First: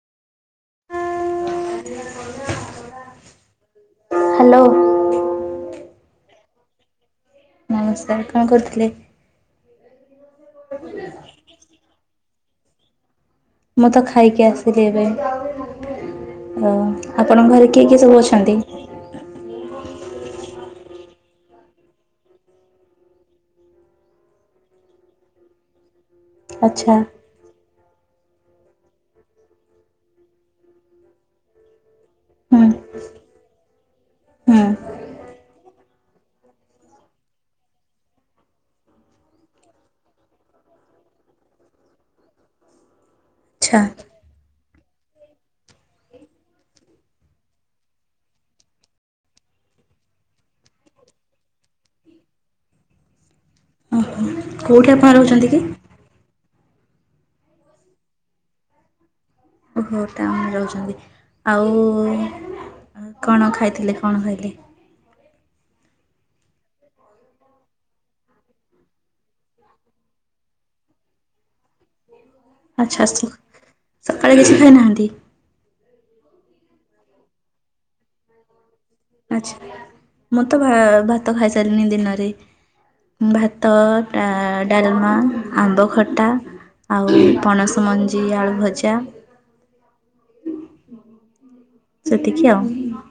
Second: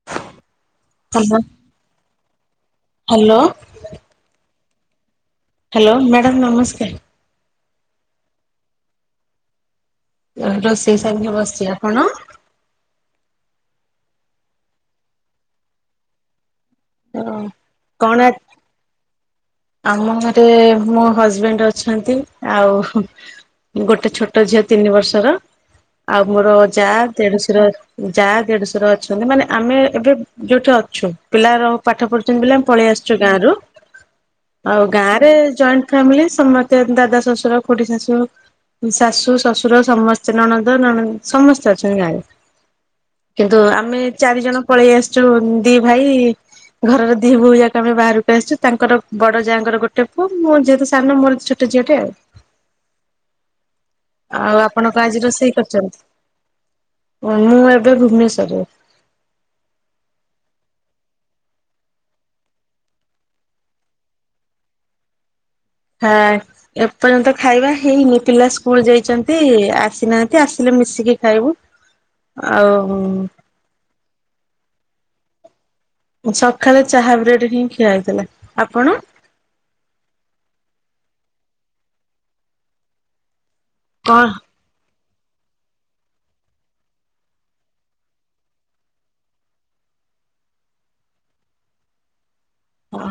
[unintelligible] [inaudible] Hello. Hello. Hello, madam ନମସ୍କାର। ନମସ୍କାର, କଣ କରୁଥିଲେ? ରୋଷେଇ ସାରିକି ବସଚି। ଆପଣ? ମୁଁ ତ ଖାଇକି ଆସିଲି ଏବେ। ଆ-ଆପଣଙ୍କ ଘରେ କିଏ କିଏ କଣ ସବୁ ଅଛନ୍ତି? ଆମ ଘରେ ମୋ ହଜ୍ ବେଣ୍ଟ ଅଛନ୍ତି, ଆଉ ହୁଁ ଗୋଟେ ଛୋଟ ଝିଅ ତିନି ବର୍ଷର, ଆଉ ମୋର ଯା, ଆଚ୍ଛା ଦେଢ଼ଶୁର ଯା, ଦେଢଶୁର ଅଛନ୍ତି, ମାନେ ଆମେ ଏବେ ଯୋଉଠି ଅଛୁ, ପିଲାର ପାଠ ପଢ଼ୁଚନ୍ତି ବୋଲି, ହୁଁ ଆମେ ପଳେଇ ଆସଚୁ ଗାଁରୁ। ହୁଁ ଆଉ ଗାଁରେ ଜଏଣ୍ଟ୍ ଫ୍ୟାମିଲି, ସମସ୍ତେ ଦାଦା ଶ୍ୱଶୁର, ଖୁଡ଼ୀ ଶାଶୁ ଶାଶୁ, ଶ୍ୱଶୁର ସମସ୍ତେ ନଣନ୍ଦ, ନଣ ସମସ୍ତେ ଅଛନି ଗାଁରେ। କିନ୍ତୁ, ଆଚ୍ଛା ଆମେ ଚାରି ଜଣ ପଳେଇ ଆସିଚୁ ଦି ଭାଇ-ଇ, ଘରର ଦି‌ ବୋହୂ ଯାକ ଆମେ ବାହାରକୁ ଆସିଚୁ ତାଙ୍କର ବଡ଼ ଯାଆଙ୍କର ଗୋଟେ ପୁଅ ମୁଁ ଯେହେତୁ ସାନ ମୋର ଛୋଟ ଝିଅଟେ ଆଉ। ଓହୋ ଆଉ କୋଉଠି ଆପଣ କଣ ଆଜି ରହୁଛନ୍ତି ରୋଷେଇ କି? କରିଚନ୍ତି? ମୁଁ ଏବେ ଭୁବନେଶ୍ବରରେ। ଓହୋ ଟାଉନରେ ରହୁଛନ୍ତି ଆଉ କଣ ଖାଇଥିଲେ କଣ ଖାଇଲେ? ହଁ। [inaudible] ଏପର୍ଯ୍ୟନ୍ତ ଖାଇବା ହେଇନି ପିଲା ସ୍କୁଲ ଯାଇଚନ୍ତି। ଆସିନାହାନ୍ତି ଆସିଲେ ମିଶିକି ଖାଇବୁ। ଆଉ ଆଚ୍ଛା ଆସୁ ସକାଳେ କିଛି ଖାଇନାହାନ୍ତି? ସକାଳେ ଚାହା ବ୍ରେଡ ହିଁ ଖିଆ ହେଇଥିଲା ଆପଣ? ଆଛା ମୁଁ ତ ଭା-ଭାତ ଖାଇସାରିଲିଣି ଦିନରେ। ଭାତ ଟା କଣ ଡାଲମା ଆମ୍ବ ଖଟା ଆଉ ପଣସ ମଞ୍ଜି ଆଳୁଭଜା। ସେତିକି ଆଉ। ଓ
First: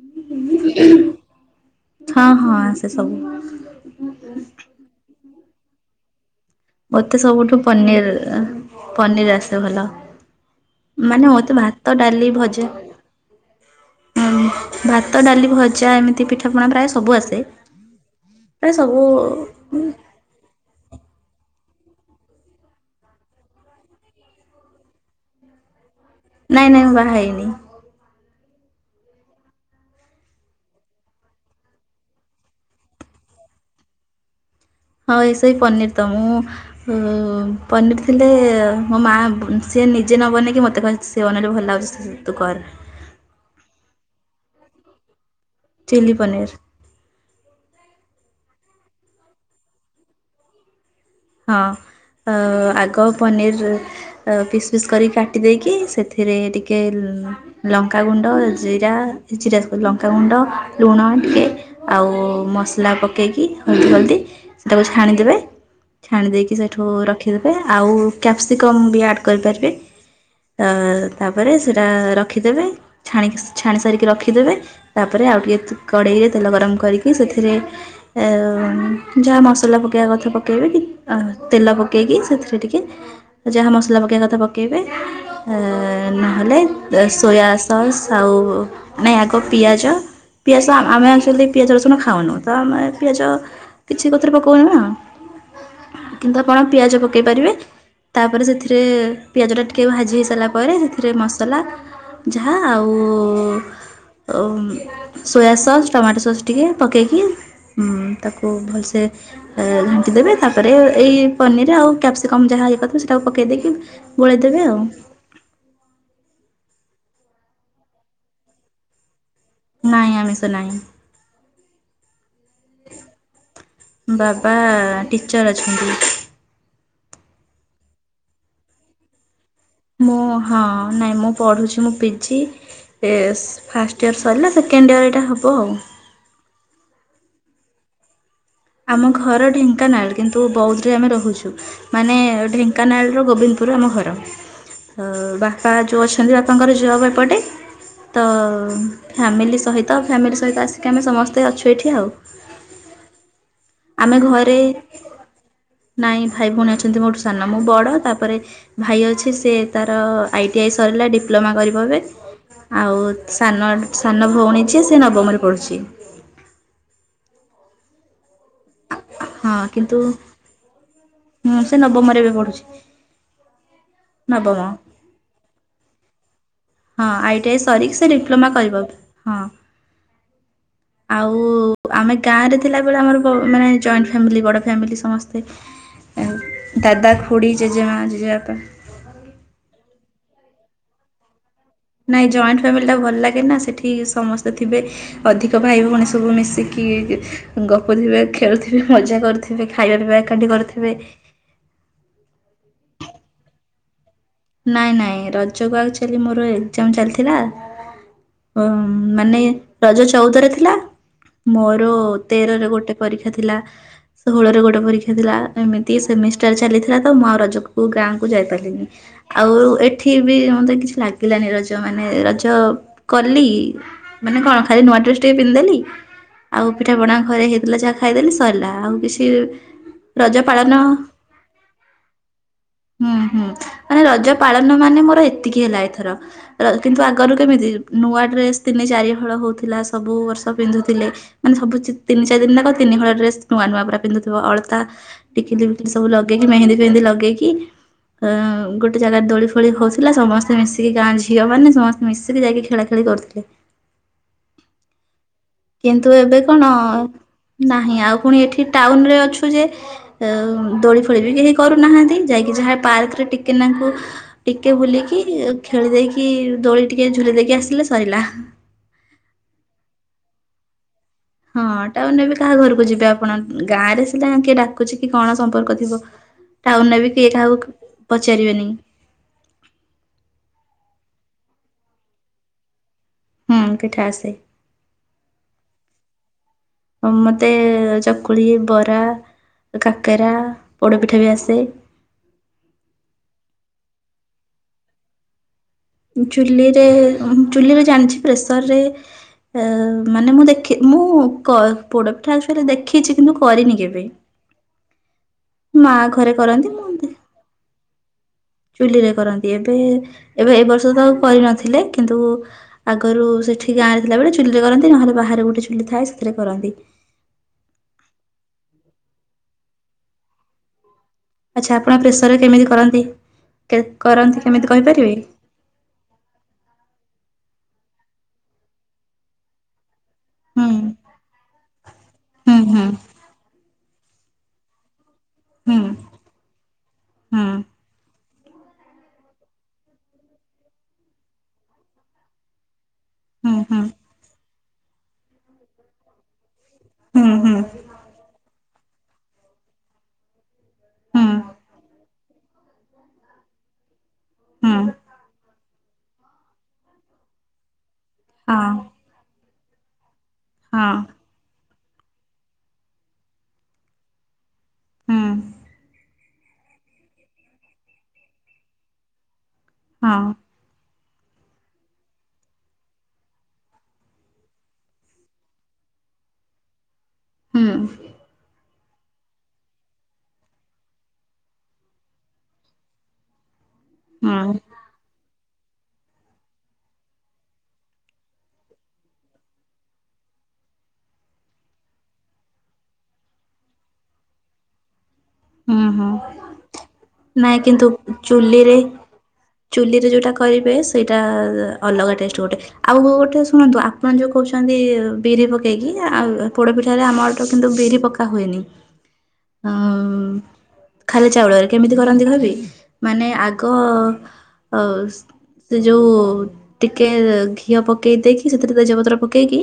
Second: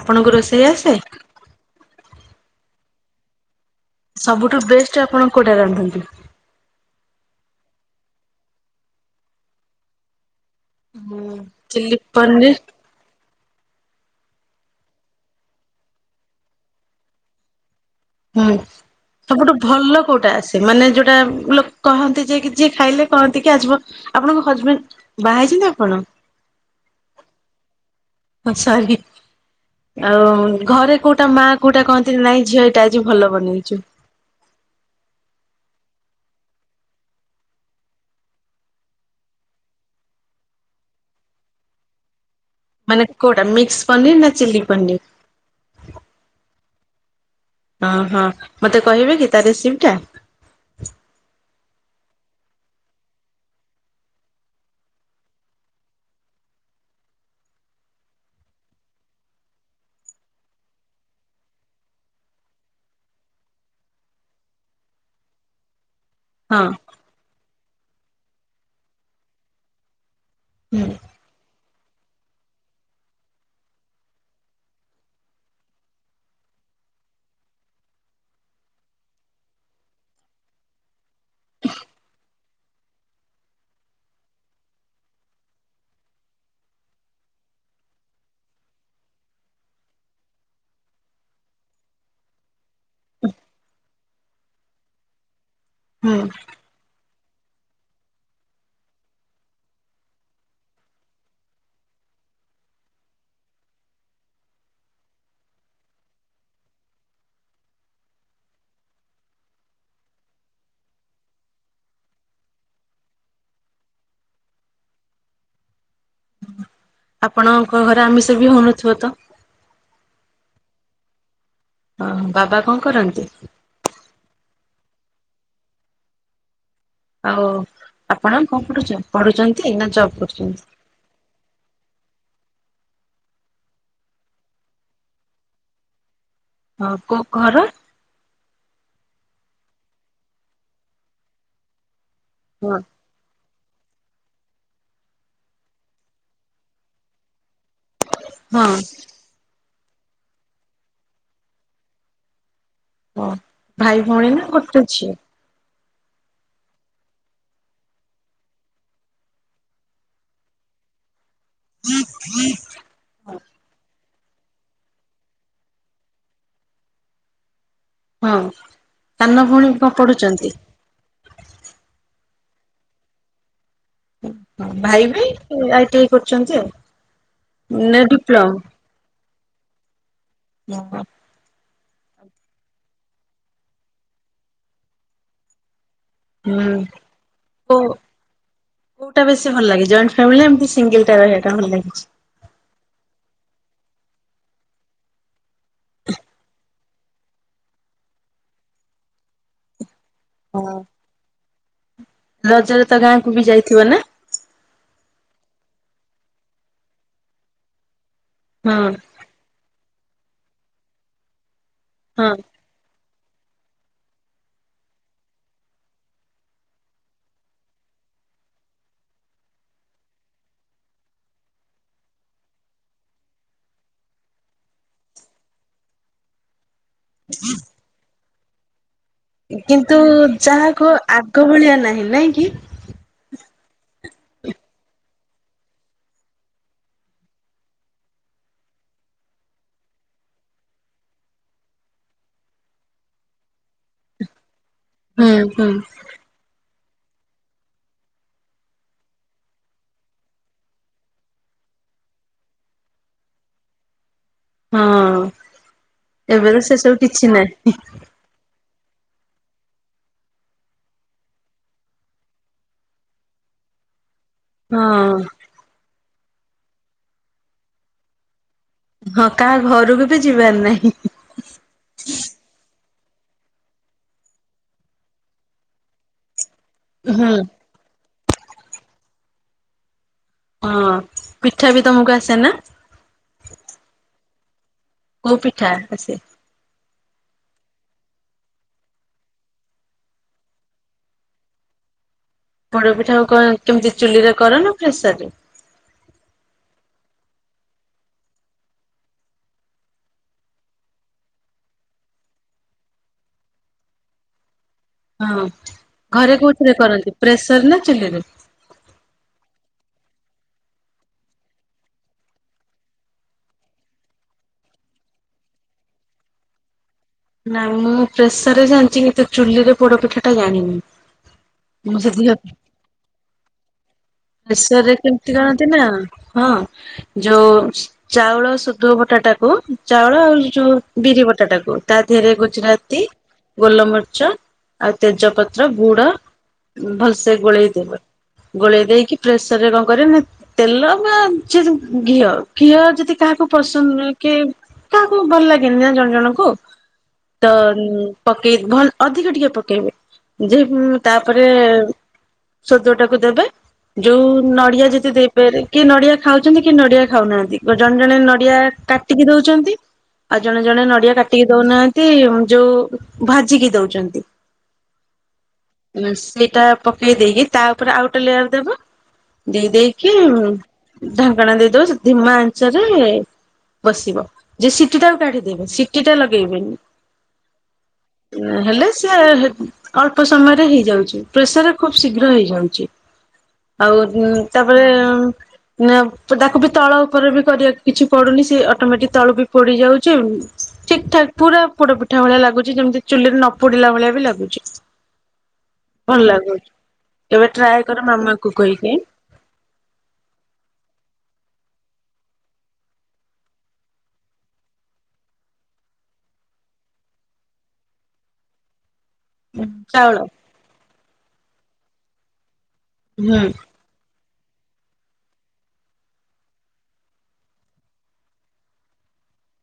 ଆପଣଙ୍କୁ ରୋଷେଇ ଆସେ? ହଁ ହଁ ଆସେ ସବୁ। ସବୁଠୁ ବେଷ୍ଟ ଆପଣ କୋଉଟା ରାନ୍ଧନ୍ତି? ମତେ ସବୁଠୁ ପନିର୍ ପନିର୍ ଆସେ ଭଲ। ମାନେ ମତେ ଚିଲି ଭାତ ଡା଼ଲି ପନିର ଭଜା ହଁ ଭାତ ଡ଼ାଲି ଭଜା ଏମିତି ପିଠାପଣା ପ୍ରାୟ ସବୁ ଆସେ। ହୁଁ ପ୍ରାୟ ସବୁ ସବୁଠୁ ଭଲ କୋଉଟାସେମାନେ ଯୋଉଟା ଲୋକ କହନ୍ତି ଯେ ଯିଏ ଖାଇଲେ କହନ୍ତି କି ଆଜିଵ ଆପଣଙ୍କ ହଜବେଣ୍ଡ ବାହାହେଛନ୍ତି ଆପଣ। ନାଇଁ ନାଇଁ ମୁଁ ବାହା ହେଇନି। ହଁ ସରି। ଆଉ ଘରେ କୋଉଟା ମା କୋଉଟା କହନ୍ତି ନାଇଁ ଝିଅ ଏଇଟା ଆଜି ଭଲ ବନେଇଛୁ। ହଁ ସେଇ ପାନୀର ତ ମୁଁ ପନିର ଥିଲେ ମୋ ମା ସିଏ ନିଜେ ନ ବନେଇକି ମୋତେ କହେ ସିଏ ବନେଇଲେ ଭଲ ଲାଗୁଚି ତୁ କର। ମାନେ କୋଉଟା ମିକ୍ସ ପନିର ନା ଚିଲ୍ଲି ପନିର। ଚିଲ୍ଲୀ ପନୀର୍। ଓହୋ ମତେ କହିବେ କି ତା ରେସିପିଟା? ହଁ ଆଗ ପନିର୍ ପିସ୍ ପିସ୍ କରିକି କାଟି ଦେଇେଇକି ସେଥିରେ ଟିକେ ଲଙ୍କାଗୁଣ୍ଡ ଜିରା ଜିରା ଲଙ୍କାଗୁଣ୍ଡ ଲୁଣ ଟିକେ ଆଉ ମସଲା ପକେଇକି ହଳଦୀ ହଳଦୀ ସେଟାକୁ ଛାଣିଦେବେ। ଛାଣି ଦେଇେଇକି ହଁ ସେଇଠୁ ରଖିଦେବେ ଆଉ କ୍ୟାପ୍ସିକମ୍ ବି ଆଡ଼୍ କରିପାରିବେ। ତ ହୁଁ ତାପରେ ସେଇଟା ରଖିଦେବେ। ଛାଣି ଛାଣି ସାରିକି ରଖିଦେବେ ତାପରେ ଆଉ ଟିକେ କଡ଼େଇରେ ତେଲ ଗରମ କରିକି ସେଥିରେ ଯାହା ମସଲା ପକେଇବା କଥା ପକେଇବେ କି ତେଲ ପକେଇକି ସେଥିରେ ଟିକେ ଯାହା ମସଲା ପକେଇବା କଥା ପକାଇବେ ନହେଲେ ସୋୟା ସସ୍ ଆଉ ନାଇଁ ଆଗ ପିଆଜ ପିଆଜ ଆମେ ଆଚୁଲି ପିଆଜ ରସୁଣ ଖାଉନୁ ତ ଆମେ ପିଆଜ କିଛି କଥରେ [inaudible] ପକଉନୁ ନା ହୁଁ। କିନ୍ତୁ ଆପଣ ପିଆଜ ପକାଇ ପାରିବେ। ତାପରେ ସେଥିରେ ପିଆଜଟା ଟିକିେ ଭାଜି ହେଇସାରିଲା ପରେ ସେଥିରେ ମସଲା ଯାହା ଆଉ ସୋୟା ସସ୍ ଟମାଟୋ ସସ୍ ଟିକେ ପକେଇକି ତାକୁ ଭଲସେ ଘାଣ୍ଟି ଦେବେ ତାପରେ ଏଇ ପନିର୍ ଆଉ କ୍ୟାପ୍ସିକମ୍ ଯାହା ହେକାଥିବ ସେଇଟାକୁ ପକାଇ ଦେଇକି ଗୋଳାଇଦେବେ ଆଉ ଆପଣଙ୍କ ଘରେ ଆମିଷ ବି ହଉନଥିବ ତ? ନାଇଁ ଆମିଷ ନାହିଁ। ଓହୋ ବାବା କଣ କରନ୍ତି? ବାବା ଟିଚର୍ ଅଛନ୍ତି। ଆଉ ଆପଣ କଣ ପଢୁଛ? ପଢୁଛନ୍ତି ନା ଜବ୍ ମୁଁ ହଁ କରୁଛନ୍ତି? ନାଇଁ ମୁଁ ପଢୁଛି ମୁଁ ପିଜି ଏ ଫାଷ୍ଟ ଇୟର୍ ସରିଲା ସେକେଣ୍ଡ ଇୟର୍ ଏଇଟା ହେବ ଆଉ। ହଁ [unintelligible] ଘର। ଆମ ଘର ଢେଙ୍କାନାଳ କିନ୍ତୁ ବୌଦ୍ଧରେ ଆମେ ରହୁଛୁ ମାନେ ହଁ ଢେଙ୍କାନାଳ ପାଟ ଗୋବିନ୍ଦପୁର ଆମ ଘର ବାପା ଯୋଉ ଅଛନ୍ତି ବାପାଙ୍କର ଜବ୍ ଏପଟେ ତ ହଁ ଫ୍ୟାମିଲି ସହିତ ଫ୍ୟାମିଲି ସହିତ ଆସିକି ଆମେ ସମସ୍ତେ ଅଛୁ ଏଇଠି ଆଉ। ହଁ ଭାଇ ଆମେ ଭଉଣୀ ନା ଘରେ [unintelligible] ନାଇଁ ଭାଇ ଭଉଣୀ ଅଛନ୍ତି ମୋଠୁ ସାନ ମୁଁ ବଡ଼ ତାପରେ ଭାଇ ଅଛି ସେ ତାର ଆଇଟି ଆଇ ସରିଲା ଡିପ୍ଲୋମା କରି ବ ଏବେ ଆଉ ସାନ ସାନ ଭଉଣୀ ଯିଏ ସେ ନବମରେ ପଡ଼ୁଛି ହଁ। ସାନ ହଁ ଭଉଣୀ କଣ କିନ୍ତୁ ପଢୁଛନ୍ତି? ହଁ ସେ ନବମରେ ଏବେ ପଢୁଛି। ଓ ହ ଭାଇ ବି ଆଇଟିଆଇ କରୁଛନ୍ତି ଆଉ। ହଁ ଆଇଟି ଆଇ ସରିକି ସେ ଡିପ୍ଲୋମା କରିବ ଏବେ ହଁ। ହୁଁ। ଆଉ ଆମେ ଗାଁରେ ଥିଲାବେଳେ ଆମର ମାନେ ଜଏଣ୍ଟ୍ ଫ୍ୟାମିଲି ବଡ଼ ଫ୍ୟାମିଲି ସମସ୍ତେ ହୁଁ ଦାଦା ଖୁଡ଼ି ଜେଜେମା ଜେଜେବାପା କଉଟା ବେଶୀ ଭଲ ଲାଗେ ଜଏଣ୍ଟ ଫ୍ୟାମିଲି ଏମିତି ସିଙ୍ଗିଲି ଟା ରହିବାଟା ଭଲ ଲାଗୁଛି? ନାହିଁ ଜଏଣ୍ଟ ଫ୍ୟାମିଲିଟା ଭଲ ଲାଗେ ନା ସେଠି ସମସ୍ତେ ଥିବେ। ଅଧିକ ଭାଇ ଭଉଣୀ ସବୁ ମିଶିକି ଗପୁଥିବେ ଖେଳୁଥିବେ ମଜା କରୁଥିବେ ଖାଇବାର ଏକାଠି ହଁ। କରୁଥିବେ। ରଜରେ ତ ଗାଁକୁ ବି ଯାଇଥିବ ନା? ନାଇଁ ନାଇଁ ରଜକୁ ଆକଚୁଆଲ୍ଲୀ ମୋର ଏକ୍ଜାମ୍ ଚାଲିଥିଲା ହଁ ମାନେ ରଜ ଚଉଦରେ ଥିଲା ମୋର ହଁ। ତେରରେ ଗୋଟେ ପରୀକ୍ଷା ଥିଲା। ଷୋହଳରେ ଗୋଟେ ପରୀକ୍ଷା ଥିଲା ଏମିତି ସେମିଷ୍ଟାର ଚାଲିଥିଲା ତ ମୁଁ ରଜକୁ ଗାଁକୁ ଯାଇପାରିଲିନି। ଆଉ ଏଠି ବି ମତେ କିଛି ଲାଗିଲାନି ରଜ ମାନେ ରଜ କଲି ମାନେ କଣ ଖାଲି ନୂଆ ଡ୍ରେସ ଟିକେ ପିନ୍ଧିଦେଲି ଆଉ ପିଠା ପଣା ଘରେ ହେଇଥିଲା ଯାହା ଖାଇଦେଲି ସରିଲା ଆଉ କିଛି କିନ୍ତୁ ରଜ ଯାହାକୁହ ପାଳନ ଆଗ ଭଳିଆ ନାହିଁ ନାଇଁ କି? ହୁଁ ହୁଁ ମାନେ ରଜ ପାଳନ ମାନେ ମୋର ଏତିକି ହେଲା ଏଥର। କିନ୍ତୁ ଆଗରୁ କେମିତି ନୂଆ ଡ୍ରେସ୍ ତିନି ଚାରି ହଳ ହଉଥିଲା ସବୁ ବର୍ଷ ପିନ୍ଧୁଥିଲେ ମାନେ ସବୁ ତିନି ଚାରି ଦିନ ଯାକ ତିନିହଳ ଡ୍ରେସ ନୂଆ ନୂଆ ପୁରା ପିନ୍ଧୁଥିବ ଅଳତା ତା ହୁଁ ଟିକିଲି ହୁଁ ଫିକିଲି ସବୁ ଲଗେଇକି ମେହେନ୍ଦି ଫେହେନ୍ଦି ଲଗେଇକି ଅ ଗୋଟେ ଜାଗାରେ ଦୋଳି ଫୋଳି ହଉଥିଲା ସମସ୍ତେ ମିଶିକି ଗାଁ ଝିଅମାନେ ସମସ୍ତେ ମିଶିକି ଯାଇକି ଖେଳା ଖେଳି କରୁଥିଲେ। ହଁ। କିନ୍ତୁ ଏବେ ତ କଣ ସେ ସବୁ କିଛି ନାହିଁ ଆଉ ପୁଣି ଏଠି ଟାଉନ ରେ ଅଛୁ ଯେ ଅ-ଅ-ଉ ଦୋଳି ଫୋଳି ବି କେହି କରୁନାହାନ୍ତି ଯାଇକି ଯାହା ପାର୍କ ରେ ଟିକେନାଙ୍କୁ ଟିକେ ହଁ ବୁଲିକି ଖେଳି ଦେଇକି ଦୋଳି ଟିକେ ଝୁଲି ଦେଇକି ଆସିଲେ ସରିଲା। ହଁ କାହା ଘରକୁ ବି ଯିବାରି ନାହିଁ-ହିଁ ହଁ ଟାଉନ୍ ରେ ବି କାହା ଘରକୁ ଯିବେ ଆପଣ ଗାଁ ରେ ସିନା କିଏ ଡାକୁଚି କି କଣ ସମ୍ପର୍କ ଥିବ। ଟାଉନ୍ ବି କିଏ ହୁଁ କାହାକୁ ପଚାରିବେନି। ହଁ ପିଠା ବି ତମକୁ ଆସେ ନା? ହୁଁ ପିଠା ଆସେ। କୋଉ ପିଠା ଆସେ? ମତେ ଚକୁଳି, ବରା କାକେରା, ପୋଡ଼ପିଠା ବି ଆସେ। ପୋଡ ପିଠା କଣ କେମିତି ଚୁଲିରେ କର ନା ଫେସରରେ? ଚୁଲିରେ, ଚୁଲିରେ ଜାଣିଛି ପ୍ରେସର୍ ରେ [unintelligible] ମାନେ ମୁଁ ଦେଖି ମୁଁ ପୋଡପିଠା ଆକ୍ଚୁଆଲି ଦେଖିଛି କିନ୍ତୁ କରିନି କେବେ। ହଁ ମା ଘରେ କୋଉଥିରେ ମୁଁ ଦେ କରନ୍ତି ପ୍ରେସର୍ ରେ ନା ଚୁଲିରେ? ଚୁଲିରେ କରନ୍ତି ଏବେ ଏବେ ଏ ବର୍ଷ ତ ଆଉ କରିନଥିଲେ କିନ୍ତୁ ଆଗରୁ ସେଠି ଗାଁରେ ଥିଲାବେଳେ ଚୁଲିରେ କରନ୍ତି ନହେଲେ ବାହାରେ ଗୋଟେ ଚୁଲି ଥାଏ ସେଥିରେ କରନ୍ତି। ନାଇଁ ମୁଁ ପ୍ରେସର୍ ରେ ଜାଣିଛି କିନ୍ତୁ ଚୁଲିରେ ପୋଡ ପିଠାଟା ଜାଣିନି। ଆଚ୍ଛା [unintelligible] ଆପଣ ପ୍ରେସରରେ କେମିତି କରନ୍ତି? କେ କରନ୍ତି କେମିତି ପ୍ରେଶର୍ ରେ କହିପାରିବେ? କେମତି କରନ୍ତି ନା? ହଁ ଯୋଉ ଚାଉଳ ସୁଧୁ ବଟାଟା କୁ ଚାଉଳ ଆଉ ହୁଁ ଯୋଉ ବିରି ବଟା ଟାକୁ ତା ଦେହରେ ହୁଁ ହୁଁ ଗୁଜୁରାତି ଗୋଲ ମରିଚ, ଆଉ ତେଜପତ୍ର ହୁଁ ଗୁଡ଼ ଭଲ୍ ସେ ଗୋଳେଇ ହୁଁ। ଦେବେ। ଗୋଳେଇ ଦେଇକି ପ୍ରେସର୍ ରେ କଣ କରିବେ ନା ତେଲ ବା ଘିଅ, ଘିଅ ତି କାହାକୁ ହୁଁ ହୁଁ ପସନ୍ଦ କି କାହାକୁ ଭଲ ଲାଗେନି ନା ଜଣେ ଜଣଙ୍କୁ ହୁଁ ତ ପକେଇ ଭଲ୍ ଅଧିକ ଟିକେ ପକେଇବେ ଯେ ହୁଁ ତାପରେ ସୋଦୁଅଟାକୁ ଦେବେ। ଯୋଉଁ ହୁଁ ନଡିଆ ଯଦି ଦେଇପାରେ କି ନଡିଆ ଖାଉଛନ୍ତି କି ନଡିଆ ଖାଉନାହାନ୍ତି ଜଣେ ଜଣେ ନଡିଆ ହଁ କା କାଟିକି ଦୋଉଛନ୍ତି, ଆଉ ଜଣେ ଜଣେ ହଁ। ନଡିଆ କାଟି ଦଉନାହାନ୍ତି ଯୋଉ ଭାଜିକି ଦଉଚନ୍ତି। ହୁଁ। ସେଇଟା ପକେଇ ଦେଇକି ତା ଉପରେ ଆଉ ଗୋଟେ ଲେୟାର ଦେବ ଦେଇ ଦେଇକି ହଁ ଢାଙ୍କଣା ଦେଇଦବ ଧିମା ଆଞ୍ଚ ରେ ବସିବ, ଯେ ସିଟି ଟାକୁ କାଢିଦବେ ସିଟି ଟା ଲଗେଇବେନି। ହୁଁ। ନ ହେଲେ ସେ ଅଳ୍ପ ସମୟରେ ହେଇଯାଉଚି ପ୍ରେସର୍ ରେ ଖୁବ ଶୀଘ୍ର ହେଇଯାଉଚି, ଆଉ ହୁଁ ତା ପରେ ନା ତାକୁ ବି ତଳ ଉପରେ ବି କରିବାକୁ କିଛି ପଡୁନି ସେ ଅଟୋମେଟିକ୍ ତଳ ବି ପୋଡି ଯାଉଚି। ଠିକ୍ ଠାକ୍ ପୁରା ପୋଡ ପିଠା ଭଳିଆ ଲାଗୁଚି ଯେମିତି ଚୁଲିରେ ନ ପୋଡିଲା ଭଳିଆ ବି ଲାଗୁଚି। ହୁଁ ହୁଁ। ଭଲ୍ ଲାଗୁଚି, କେବେ ନାଇଁ କିନ୍ତୁ ଟ୍ରାଏ କର ମାମା କୁ ଚୁଲିରେ କହିକି। ଚୁଲିରେ ଯୋଉଟା କରିବେ ସେଇଟା ଅଲଗା ଟେଷ୍ଟ୍ ଗୋଟେ। ଆଉ ଗୋଟେ ଶୁଣନ୍ତୁ ଆପଣ ଯୋଉ କହୁଚନ୍ତି ବିରି ପକେଇକି ଆଉ ପୋଡ ପିଠାରେ ଆମ ଆଡେ ତ କିନ୍ତୁ ବିରି ପକା କା ହୁଏନି। ଅଁ ଚାଉଳ ଖାଲି ଚାଉଳରେ କେମିତି କରନ୍ତି କହିବି ମାନେ ହୁଁ ଆଗ ହ ଆ ସେ ଯୋଉ ଟିକେ ଘିଅ ପକେଇ ଦେଇକି ସେଥିରେ ତେଜପତ୍ର ପକେଇକି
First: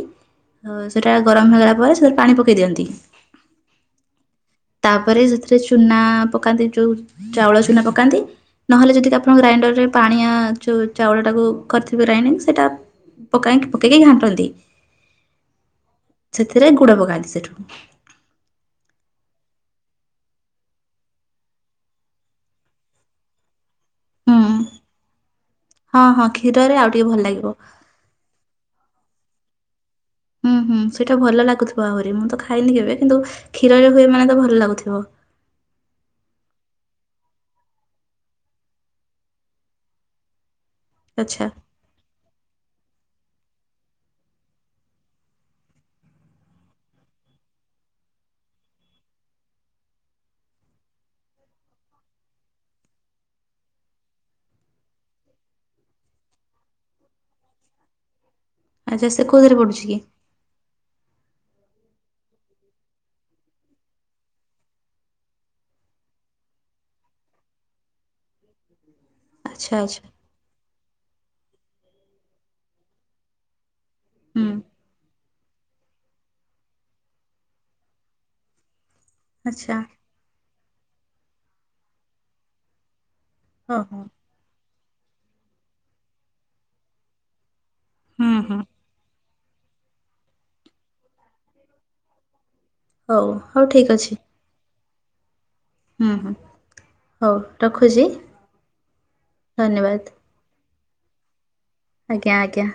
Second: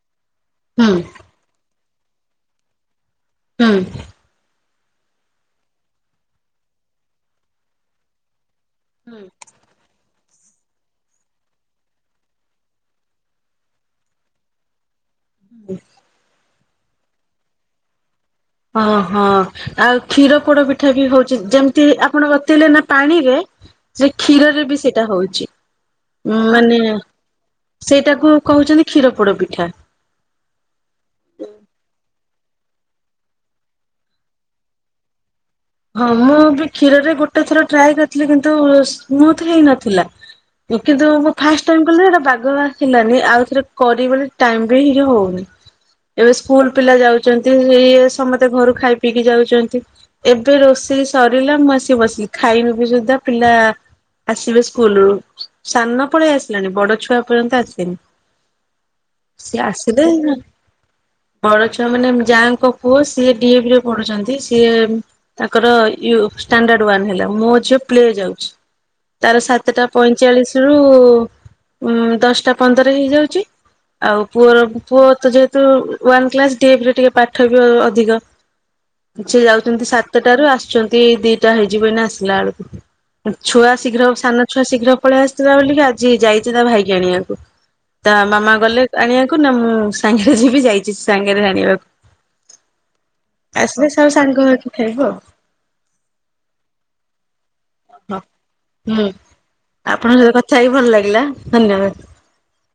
ହଁ ହୁଁ ସେଟାରେ ଗରମ ହେଲା ପରେ ସେଥିରେ ପାଣି ପକେଇ ଦିଅନ୍ତି। ହୁଁ। ତାପରେ ସେଥିରେ ଚୁନା ପକାନ୍ତି ଯୋଉ ଚାଉଳ ଚୁନା ପକାନ୍ତି ନହେଲେ ଯଦି ଆପଣ ଗ୍ରାଇଣ୍ଡରରେ ପାଣିଆ ଚୁ ଚାଉଳ ଟାକୁ କରିଥିବେ ଗ୍ରାଇଡିଙ୍ଗ୍ ସେଇଟା ପକାଇଙ୍କ୍ ପକେଇକି ଘାଣ୍ଟନ୍ତି। ଉଁ। ସେଥିରେ ଗୁଡ଼ ପକାନ୍ତି ସେଠୁ। ଅ ହ ଆଉ କ୍ଷୀର ପୋଡ ପିଠା ବି ହଉଚି ଯେମିତି ଆପଣ ବତେଇଲେ ନା ପାଣିରେ ସେ ହୁଁ। କ୍ଷୀରରେ ବି ସେଇଟା ହଉଚି ହଁ ହଁ ଉ କ୍ଷୀରରେ ମାନେ ଆଉ ଟିକେ ଭଲ ଲାଗିବ ସେଇଟାକୁ କହୁଚନ୍ତି କ୍ଷୀର ପୋଡ ପିଠା। ଉଁ ହୁଁ ସେଇଟା ଭଲ ଲାଗୁଥିବ ଆହୁରି ମୁଁ ତ ଖାଇନି କେବେ କିନ୍ତୁ କ୍ଷୀରରେ ହୁଏ ମାନେ ତ ଭଲ ଲାଗୁଥିବ। ହଁ ମୁଁ ବି କ୍ଷୀରରେ ଗୋଟେ ଥର ଟ୍ରାଏ କରିଥିଲି କିନ୍ତୁ ସ୍ମୁଥ୍ ହେଇନଥିଲା। କିନ୍ତୁ ମୁଁ ଆଚ୍ଛା ଫାଷ୍ଟ ଟାଇମ୍ କଲି ସେଟା ବାଗ ଆସିଲାନି ଆଉ ଥରେ କରିବି ବୋଲି ଟାଇମ୍ ବି ହିଁ ହଉନି। ଏବେ ସ୍କୁଲ ପିଲା ଯାଉଚନ୍ତି ଇଏ ସମସ୍ତେ ଘରୁ ଖାଇ ପିଇକି ଯାଉଚନ୍ତି। ଏବେ ରୋଷେଇ ସରିଲା ମୁଁ ଆସିିକ ବସିଲି ଖାଇନି ବି ସୁଧା ପିଲା ଆସିବେ ସ୍କୁଲରୁୁ ସାନ ପଳେଇ ଆସିଲାଣି ବଡ ଛୁଆ ଏପର୍ଯ୍ୟନ୍ତ ଆସିନି। ଆଚ୍ଛା ସେ କୋଉଥିରେ ସିଏ ପଡୁଛି କି? ଆସିଲେ ବଡ ଛୁଆ ମାନେ ଯାଙ୍କ ପୁଅ ସିଏ ଡିଏ ବି ରେ ପଢୁଚନ୍ତି ସିଏ ତାଙ୍କର ୟୁ ଷ୍ଟାଣ୍ଡାଡ୍ ୱାନ୍ ହେଲା ମୋ ଝିଅ ପ୍ଲେ ଯାଉଚି। ତାର ଆଚ୍ଛା ସାତଟା ଆଚ୍ଛା ପଇଁଚାଳିଶ ରୁ ଦଶଟା ପନ୍ଦର ହେଇଯାଉଚି। ଆଉ ହୁଁ ପୁଅର ପୁଅ ତ ଯେହେତୁ ୱାନ କ୍ଳାସ୍ ଡେଭ ର ଟିକେ ପାଠ ବି ଅଧିକ। ସେ ଆଚ୍ଛା ଯାଉଚନ୍ତି ସାତଟାରୁ ଆସୁଚନ୍ତି ଦିଟା ହେଇଯିବ ଏଇନା ଆସିଲା ବେଳକୁ। ଛୁଆ ହଉ ହଉ ଶୀଘ୍ର ସାନ ଛୁଆ ଶୀଘ୍ର ପଳେଇ ଆସିଥିଲା ବୋଲିକି ଆଜି ଯାଇଚି ତା ଭାଇକି ଆଣିବାକୁ। ତା ହୁଁ ମାମା ହୁଁ ଗଲେ ଆଣିବାକୁ ନା ମୁଁ ସାଙ୍ଗେରେ ଯିବି ଯାଇଚି ସେ ସାଙ୍ଗେରେ ଆଣିବାକୁ। ହଉ ହଉ ଠିକ୍ ଆସିଲେ ସବୁ ସାଙ୍ଗ ହେଇକି ଖାଇବୁ ଆଉ। ଉଁ ହୁଁ ହଉ ରଖୁଚି ହଁ ଧନ୍ୟବାଦ। କଥାହେଇ ଭଲ ଲାଗିଲା ଧନ୍ୟବାଦ୍। ଆଜ୍ଞା ଆଜ୍ଞା।